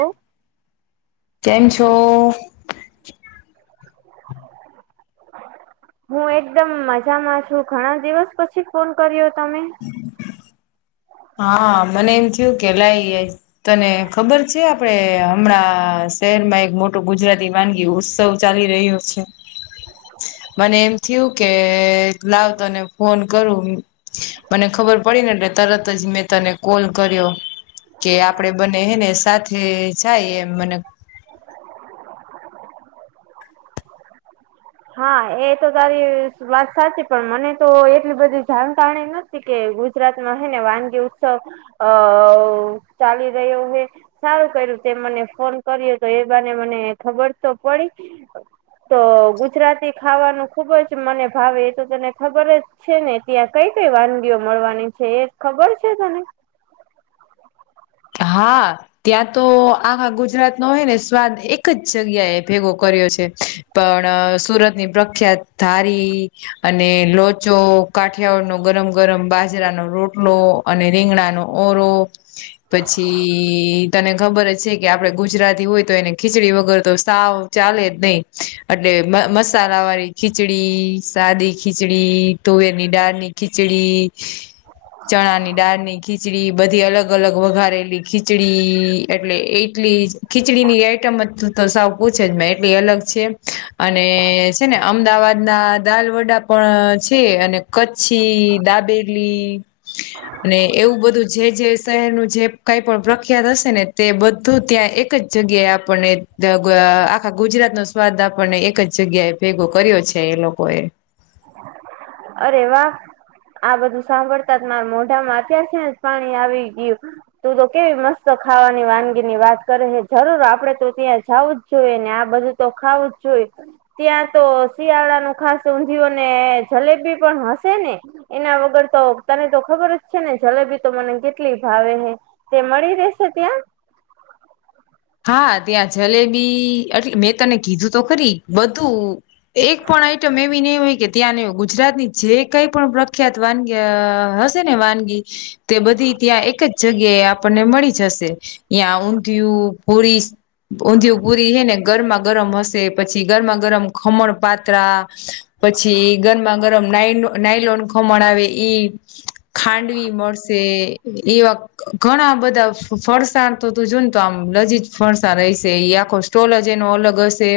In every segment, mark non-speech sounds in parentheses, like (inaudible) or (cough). ઓ કેમ છો? હું એકદમ મજામાં છું ઘણા દિવસ પછી ફોન કર્યો તમે? હમ (inaudible) હા મને એમ થયું કે લઈ તને ખબર છે આપડે હમણાં શહેરમાં એક મોટું ગુજરાતી વાનગી ઉત્સવ ચાલી રહ્યો છે? મને એમ થયું કે લાવ તને ફોન કરું. મને ખબર પડી ને એટલે તરત જ મેં તને કોલ કર્યો. કે આપડે બને હને સાથે જાય એમ મને (inaudible) હા એ તો તારી વાત સાચી પણ મને તો એટલી બધી જાણકારણી નથી. કે ગુજરાત માં હે ને વાનગી ઉત્સવ, અ ચાલી રહ્યો હ. સારું કર્યું તેમ મને ફોન કરી્યો તો એ બને મને ખબર તો પડી. તો ગુજરાતી ખાવાનું ખુબ જ મને ભાવે એ તો તને ખબર જ છે ને ત્યાં કઈ કઈ વાનગીઓ મળવાની છે એ ખબર છે તને? હા. ત્યાં તો આખા ગુજરાત નો હોય ને સ્વાદ એક જ જગ્યાએ ભેગો કર્યો છે. પણ સુરતની પ્રખ્યાત ધારી અને લોચો- કાઠિયાડ નો ગરમ ગરમ બાજરાનો રોટલો અને રીંગણા નો ઓરો. પછી તને ખબર જ છે કે આપડે ગુજરાતી હોય તો એને ખીચડી વગર તો સાવ ચાલે જ નહી, એટલે મસાલા વાળી ખીચડી સાદી ખીચડી. તુવેર ની ડાળ ની ખીચડી, ચણા ની ડાળ ની ખીચડી બધી અલગ અલગ વઘારેલી ખીચડી.. એટલે એટલી ખીચડી ની આઈટમજ -તો સાવ પૂછે જ એટલી અલગ છે અને છે. ને અમદાવાદ ના દાલ વડા- પણ છે. અને કચ્છી દાબેલી- અને એવું બધું જે જે શહેરનું- -જે કઈ પણ પ્રખ્યાત હશે ને તે બધું ત્યાં એક જ જગ્યાએ આપણને આખા ગુજરાતનોો સ્વાદ આપણને એક જ જગ્યાએ ભેગો કર્યો છે. એ લોકોએ- અરે વા.. આ બધું સાંભળતા જ મારા મોઢામાં અત્યાર છેજ પાણી આવી ગયું- તું તો કેવી મસ્ત ખાવાની વાનગીની વાત કરે છેે. જરૂર આપડે તો ત્યાં જાઉં જ- જોય ને આ બધું તો ખાવું જ જોઈએ ત્યાં તો શિયાળા નું ખાસ- અને જલેબી પણ હશે ને- એના વગર તો તને તો ખબર જ છે. ને જલેબી તો મને કેટલી ભાવે હે- તેમડી રશે ત્યાં- હા ત્યાં જલેબી એટ મેં તને કીધું તો ખરી બધું- -એક પણ આઈટમ એવી નહી હોય કે ત્યાં ગુજરાતની જે કઈ પણ પ્રખ્યાત- વાનગી હશે ને વાનગી- તે બધી ત્યાં એક જ જગ્યા એ આપણને મળી જશે. યા ઊંધિયું પૂરી ઊંધિયું પૂરી છે. ને- ગરમા ગરમ હશે પછી ગરમા ગરમ ખમણ પાત્રા- પછી ગરમા ગરમ ના નાઈલોન ખમણ આવે ઈ- ખાંડવી મળશે એ વા- ઘણા બધા ફરસાણ તો તું જો ને તો આમ લજી- ફણસા રશે આખો સ્ટોલ જ એનો અલગ હશે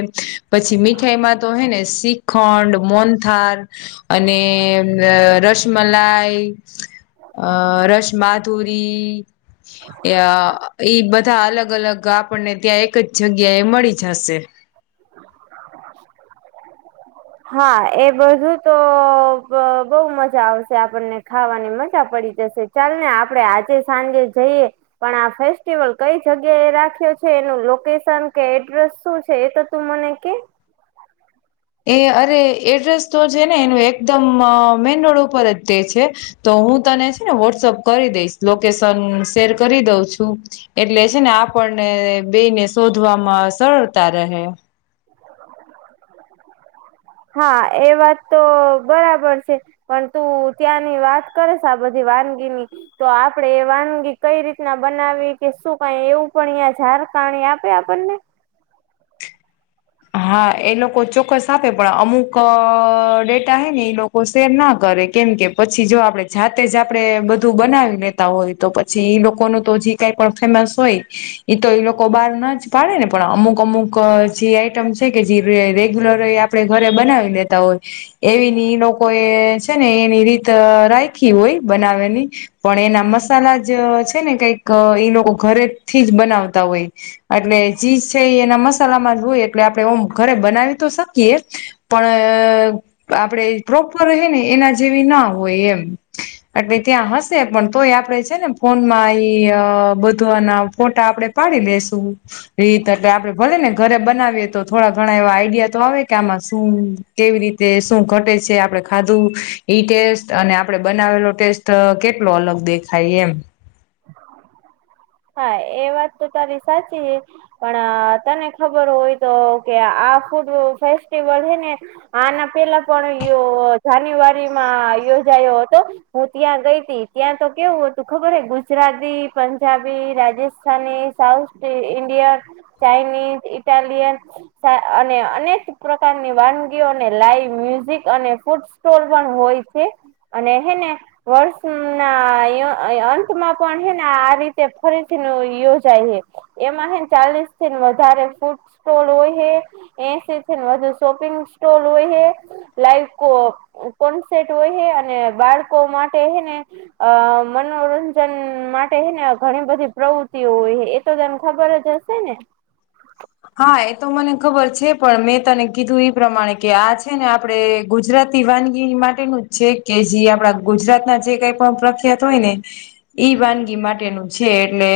પછી મીઠાઈમાં તો હે ને શીખ- ખંડ મોનથાર અને રસમલાઈ- અ રસ માધુરી અ એઈ બધા- બધા અલગ અલગ આપણને ત્યાં એક જ જગ્યાએ મળી જશે. (inaudible) (inaudible) હા એ બધું તો બહુ મજા આવશે આપણને ખાવાની મજા પડી જશે. ચાલ ને આપડે આજે સાંજે જઈએ. પણ આ ફેસ્ટિવલ કઈ જગ્યા એ રાખ્યો છે એનું લોકેશન કે એડ્રેસ શું છે એ તો તું મને- (unintelligible) એ અરે એડ્રેસ તો છે ને એનું એકદમ મેન રોડ ઉપર જ તે છે. તો હું તને છે ને વોટ્સઅપ કરી દઈશ લોકેશન શેર કરી દઉં છું- એટલે છે. ને આપણને બે ને શોધવામાં સરળતા રહે- (inaudible) (inaudible) હા એ વાત તો બરાબર છે. પણ તું ત્યાંની વાત કરેશ આ બધી વાનગીની- -તો આપડે વાનગી કઈ રીતના બનાવી કે શું કઈ એવું પણ અહં ઝારકાણી આપે આપણને- હા એ લોકો ચોક્કસ આપે પણ અમુક ડેટા હૈ ને એ લોકો શેર ના કરે કેમ કેમ- -પછી જો આપડે જાતે જ આપડણે બધું બનાવી લેતા હોય તો પછી ઈ લોકોનું તો જ- ક પણ ફેમસ હોય તો એ લોકો બહાર ના જ પાડે ને પણ અમુક અમુક જે આઈટમ- કે જે રેગ્યુલર આપડણે ઘરે બનાવી દેતા હોય. એવી ની લોકો એ છે ને એની રીત રાખી હોય બનાવેની- -પણ એના મસાલા જ છે ને કઈક એ લોકો ઘરે થી જ બનાવતા હોય- એટલે ચીજ છે એના મસાલામાં હોય એટલે આપણે ઓમ ઘરે બનાવી તો શકીયએ- પણ આપડે પ્રોપર રહે ને એના જેવી ના હોય એમ- એટલે ત્યાં હશે પણ તોય આપડે છે. ને ફોનમાં એ બધના ફોટા આપડે પાડી લેશું રીત એટલે આપડે ભલે ને ઘરે બનાવીએ તો થોડા ઘણા એવા આઈડિયા તો આવે કે આમાં શું કેવી રીતે શું ઘટે છે આપડે ખાધું ઈ ટેસ્ટ અને આપડે બનાવેલો ટેસ્ટ કેટલો અલગ દેખાય એમ હા એ વાત તો તારી સાચી છે. પણ તને ખબર હોય તો કે આ ફૂડ ફેસ્ટિવલ હ ને આના પેલા પણ જાન્યુઆરી માં યોજાયો હતો હું ત્યાં ગઈ હતી ત્યાં તો કેવું તું ખબર હે Gujarati Punjab Rajasthani, south India, Chinese, Italian અને અનેક પ્રકારની વાનગીઓને લાઈવ મ્યુઝિક અને ફૂડ સ્ટોર પણ હોય છે. અને હેને વર્ષ ના અંતમાં પણ હેને આ રીત ફરીથી યયો જાય હ એમાં હ ચાલીસ થી વધારે ફૂડ સ્ટોલ હોય હ. એસી ને વધુ શોપિંગ સ્ટોલ હોય. લાઈ કોટ હોય અને બાળકો માટે હને. અ મનોરંજન માટે ને ઘણી બધી પ્રવૃત્તિઓ હોય એ તો તને ખબર જ હશે ને હા એ તો મને ખબર છે પણ મેં તને કીધું એ પ્રમાણે કે આ છે ને આપણે ગુજરાતી વાનગી માટેનું જ છે કે જે આપડા ગુજરાત ના જે કઈ પણ પ્રખ્યાત હોય ને ઈ વાનગી માટેનું છે એટલે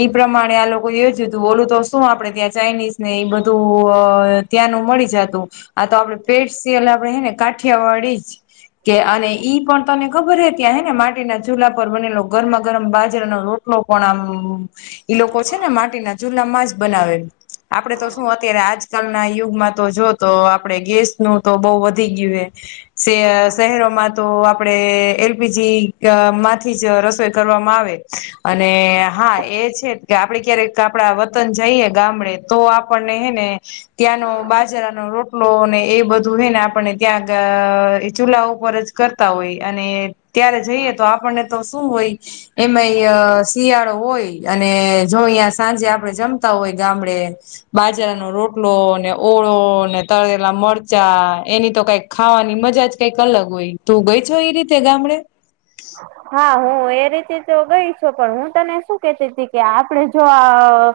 ઈ પ્રમાણે આ લોકો એ જ હતું બોલું તો શું આપડે ત્યાં ચાઇનીઝ ને એ બધું ત્યાંનું મળી જતું આ તો આપડે પેટ સલ આપડે હે ને કાઠિયા વાળી જ. કે અને ઈ પણ તને ખબર હે ત્યાં હે ને માટીના ચૂલા પર બનેલો ગરમા ગરમ બાજરનો રોટ પણ આમ ઈ લોકો છે ને માટીના જુલામાં જ બનાવે આપડે તો શું અત્યારે આજકાલ ના યુગમાં તો જો તો આપડે ગેસ નું તો બઉુ વધી ગયું હ શહેરોમાં. તો આપડે એલપીજી માંથી જ રસોઈ કરવામાં આવે. અને હા એ છે કે આપડે ક્યારેક આપડા વતન જઈએ ગામડે. તો આપણને હે ને. ત્યાંનો બાજરાનો રોટલો ને એ બધું હોય ને આપણને ત્યાં ચૂલા ઉપર જ. કરતા હોય અને ત્યારે જઈએ તો આપણને તો શું હોય. એમાં અ શિયાળો હોય અને જો અહીં સાંજે આપડે જમતા હોય ગામડે. બાજરાનો રોટલો. ઓળો ને તળેલા મરચા એની તો કઈક ખાવાની મજા કઈક અલગ હોય. તું ગઈ છો એ રીતે ગામડે? હા હું એ રીતે તો ગઈ છું પણ હું તને શું કેતી હતી કે આપડે જો આ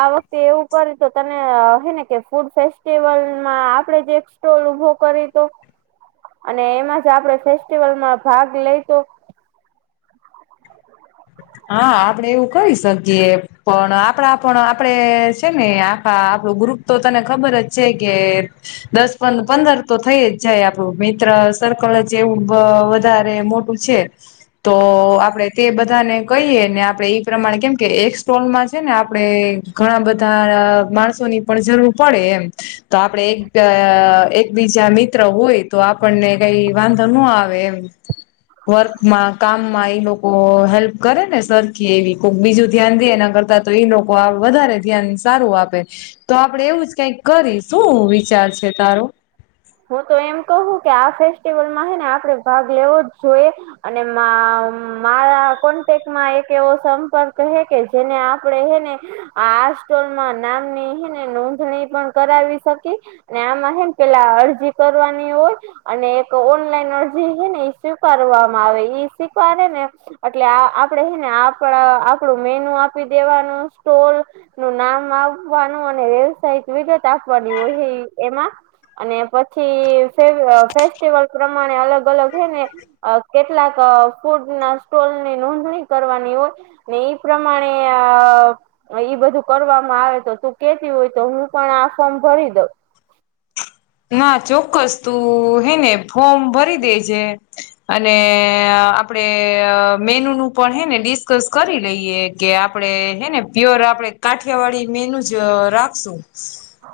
આ વખતે એવું કરે તો તને હેને કે ફૂડ ફેસ્ટિવલમાં આપણે જે. ોલ ઉભો કરી તો અને એમાં જ આપણે ફેસ્ટિવલમાં ભાગ લઈતો. હા આપડે એવું કરીહી શકીએ પણ આપડા પણ આપડે છે ને આખા આપણું ગુપ. તો તને ખબર જ છે કેેર. દસ પંદર તો થઈ જ જાય આપડું મિત્ર સર્કલ જ એવું વધારે મોટ. છે તો આપડે તે બધાને. કહીએ ને આપડે ઈ પ્રમાણે કેમ કે એક સ્ટોલ માં છે ને આપણેે ઘણા બધા માણસોની. પણ જરૂર પડે એમ. તો આપડણે એક એકબીજા મિત્ર હોય તો આપણને કઈ વાંધો ન આવે. વર્કમાં કામમાં એ લોકો હેલ્પ. કરે ને સરખી એવી કોઈ બીજું ધ્યાન દે એના કરતા તો એ લોકો વધારે ધ્યાન સારું આપે. તો આપડે એવું જ કંઈક કરી શું વિચાર છે તારો. હું તો એમ કહું કે આ ફેસ્ટિવલમાં હેને આપડે ભાગ લેવો જ જોઈએ. અને મારા કોન્ટેક્ટમાં એક એવો સંપર્ક હે કે જેને આપણેે હેને આ સ્ટોલમાં નામની હે ને નોંધણી પણ કરાવી શકે. ને આમાં હેમ પહેલા અરજી કરવાની હોય. અને એક ઓનલાઈન અરજી છે ને, એ સ્વીકારવામાં આવે સ્વીકારે ને? એટલે આ આપડે હેને આપણા આપણું મેનુ આપી દેવાનું સ્ટોલ. નું નામ આપવાનું અને વ્યવસાયિક વિગત આપવાની હોય એ. એમાં અને પછી ફેસ્ટિવલ પ્રમાણે અલગ અલગ હે ને. અ કેટલાક ફૂડ ના સ્ટોલ ની નોંધણી કરવાની હોય. એ પ્રમાણે આ. ઈ બધું કરવામાં આવે તો, તું કેતી હોય તો હું પણ આ ફોર્મ ભરી દઉં. ના ચોક્કસ તું હેને ફોર્મ ભરી દે છે. અને આપડે મેનુ નું પણ હે ને ડિસ્કસ કરી લઈએ. કે આપડે હેને પ્યોર આપડે કાઠિયાવાડી મેનું જ રાખશું.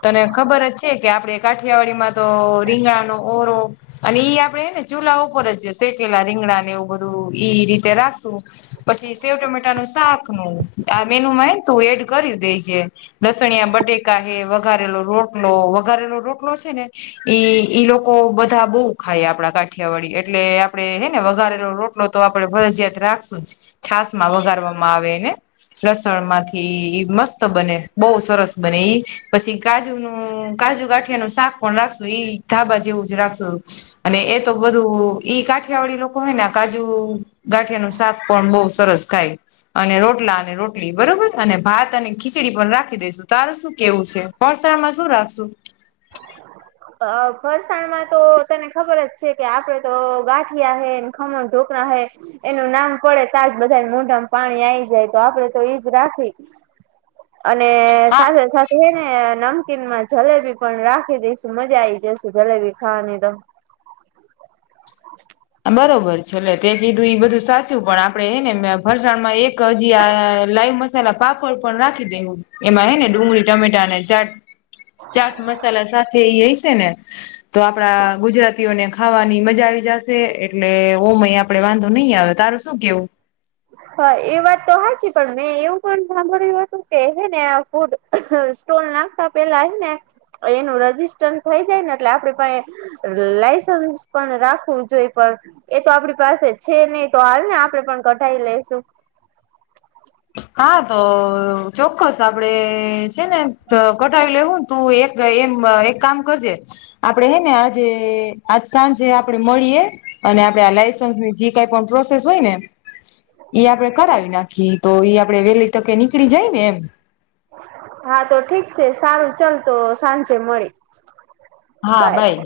તને ખબર જ છે કે આપણે કાઠિયાવાડીમાં તો રીંગણાનું ઓરો અને ઈ આપડે ને ચૂલા ઉપર જ જે સેકેલા રીંગણા ને એવું બધું ઈ રીતે રાખશું. પછી સેવ ટમેટા નું શાક નું આ મેનુ માં એને તું એડ કરી દેજે. લસણિયા બટેકા હે, વઘારેલો રોટલો વઘારેલો રોટલો છે ને. ઈ ઈ લોકો બધા બહુ ખાય, આપડા કાઠિયાવાડી એટલે આપડે હેને વઘારેલો રોટ આટલો તો આપડે ફરજીયાત રાખશું જ, છાસ માં વગારવામાં આવે એને. લસણ માંથી મસ્ત બને, બહુ સરસ બને ઈ. પછી કાજુનું કાજુ ગાંઠિયાનું શાક પણ રાખશું એ. ધાબા જેવું જ રાખશો અને એ તો બધું ઈ કાઠિયાવાડી લોકો હોય ને, કાજુ ગાંઠિયા નુ શાક પણ બહ સરસ ખાય. અને રોટલા અને રોટલી બરોબર, અને ભાત અને ખીચડી પણ રાખી દઈશું. તારું શું કેવું છે? ફરસાણમાં શું રાખશું? અ, ફરસાણમાં તો તને ખબર જ છે કે આપડે તો ગાંઠિયા હે, ખમણ, ઢોકળા હૈ. એનું નામ પડે તાજ બધા મોઢામાં પાણી આઈ જાય, તો આપડે તો એઈજ રાખીશું. અને હા સાથે સાથે એને નમકીન માં જલેબી પણ રાખી દઈશું, મજા આ આવી જશે જલેબી ખાવાની તો. (unintelligible) બરોબર છે, એટલે તે કીધું એ બધું સાચું. પણ આપડે હે ને ફરસાણમાં એક હજી આ લાઈવ મ મસાલા પાપડ પણ રાખી દેવું એમાં હે ને, ડુંગળી, ટમેટા અને ચાટ. ચાટ મસાલા સાથે એ હોય છે ને. તો આપડા ગુજરાતીઓને ખાવાની મજા આવી જશે. એટલે ઓ અહીં આપડે વાંધો નહીં આવે, તારે શું કેવું? હા, એ વાત હાચી. તો હા, પણ મેં એવું પણ સાંભળ્યું હતું કે હે ને આ ફૂડ સ્ટોલ નાખતા પેલા ને એનું રજીિસ્ટર થઈ જાયને, એટલે આપડે પાસે લાયસન્સ પણ રાખવું જોઈ, પણ એ તો આપડી પાસે છે નહીં, તો હાલ ને આપડે પણ કઢાય લેસું. હા, તો ચોક્કસ આપડે છે ને કઢાવી લેવું. તું એક એમ એક કામ કરજે, આપડે હે ને આજે આજ સાંજે આપડે મળીએ અને આપડે આ લઇસન્સની જે કંઈ પણ પ્રોસેસ હોય ને ઈ આપડે કરાવી નાખીએ તો ઈ આપડે વેલી તકે નીકળી જાય ને એમ. હા, તો ઠીક છે. સા, રું ચાલ તો સાંજે મળી. હા, બાય બાઈ.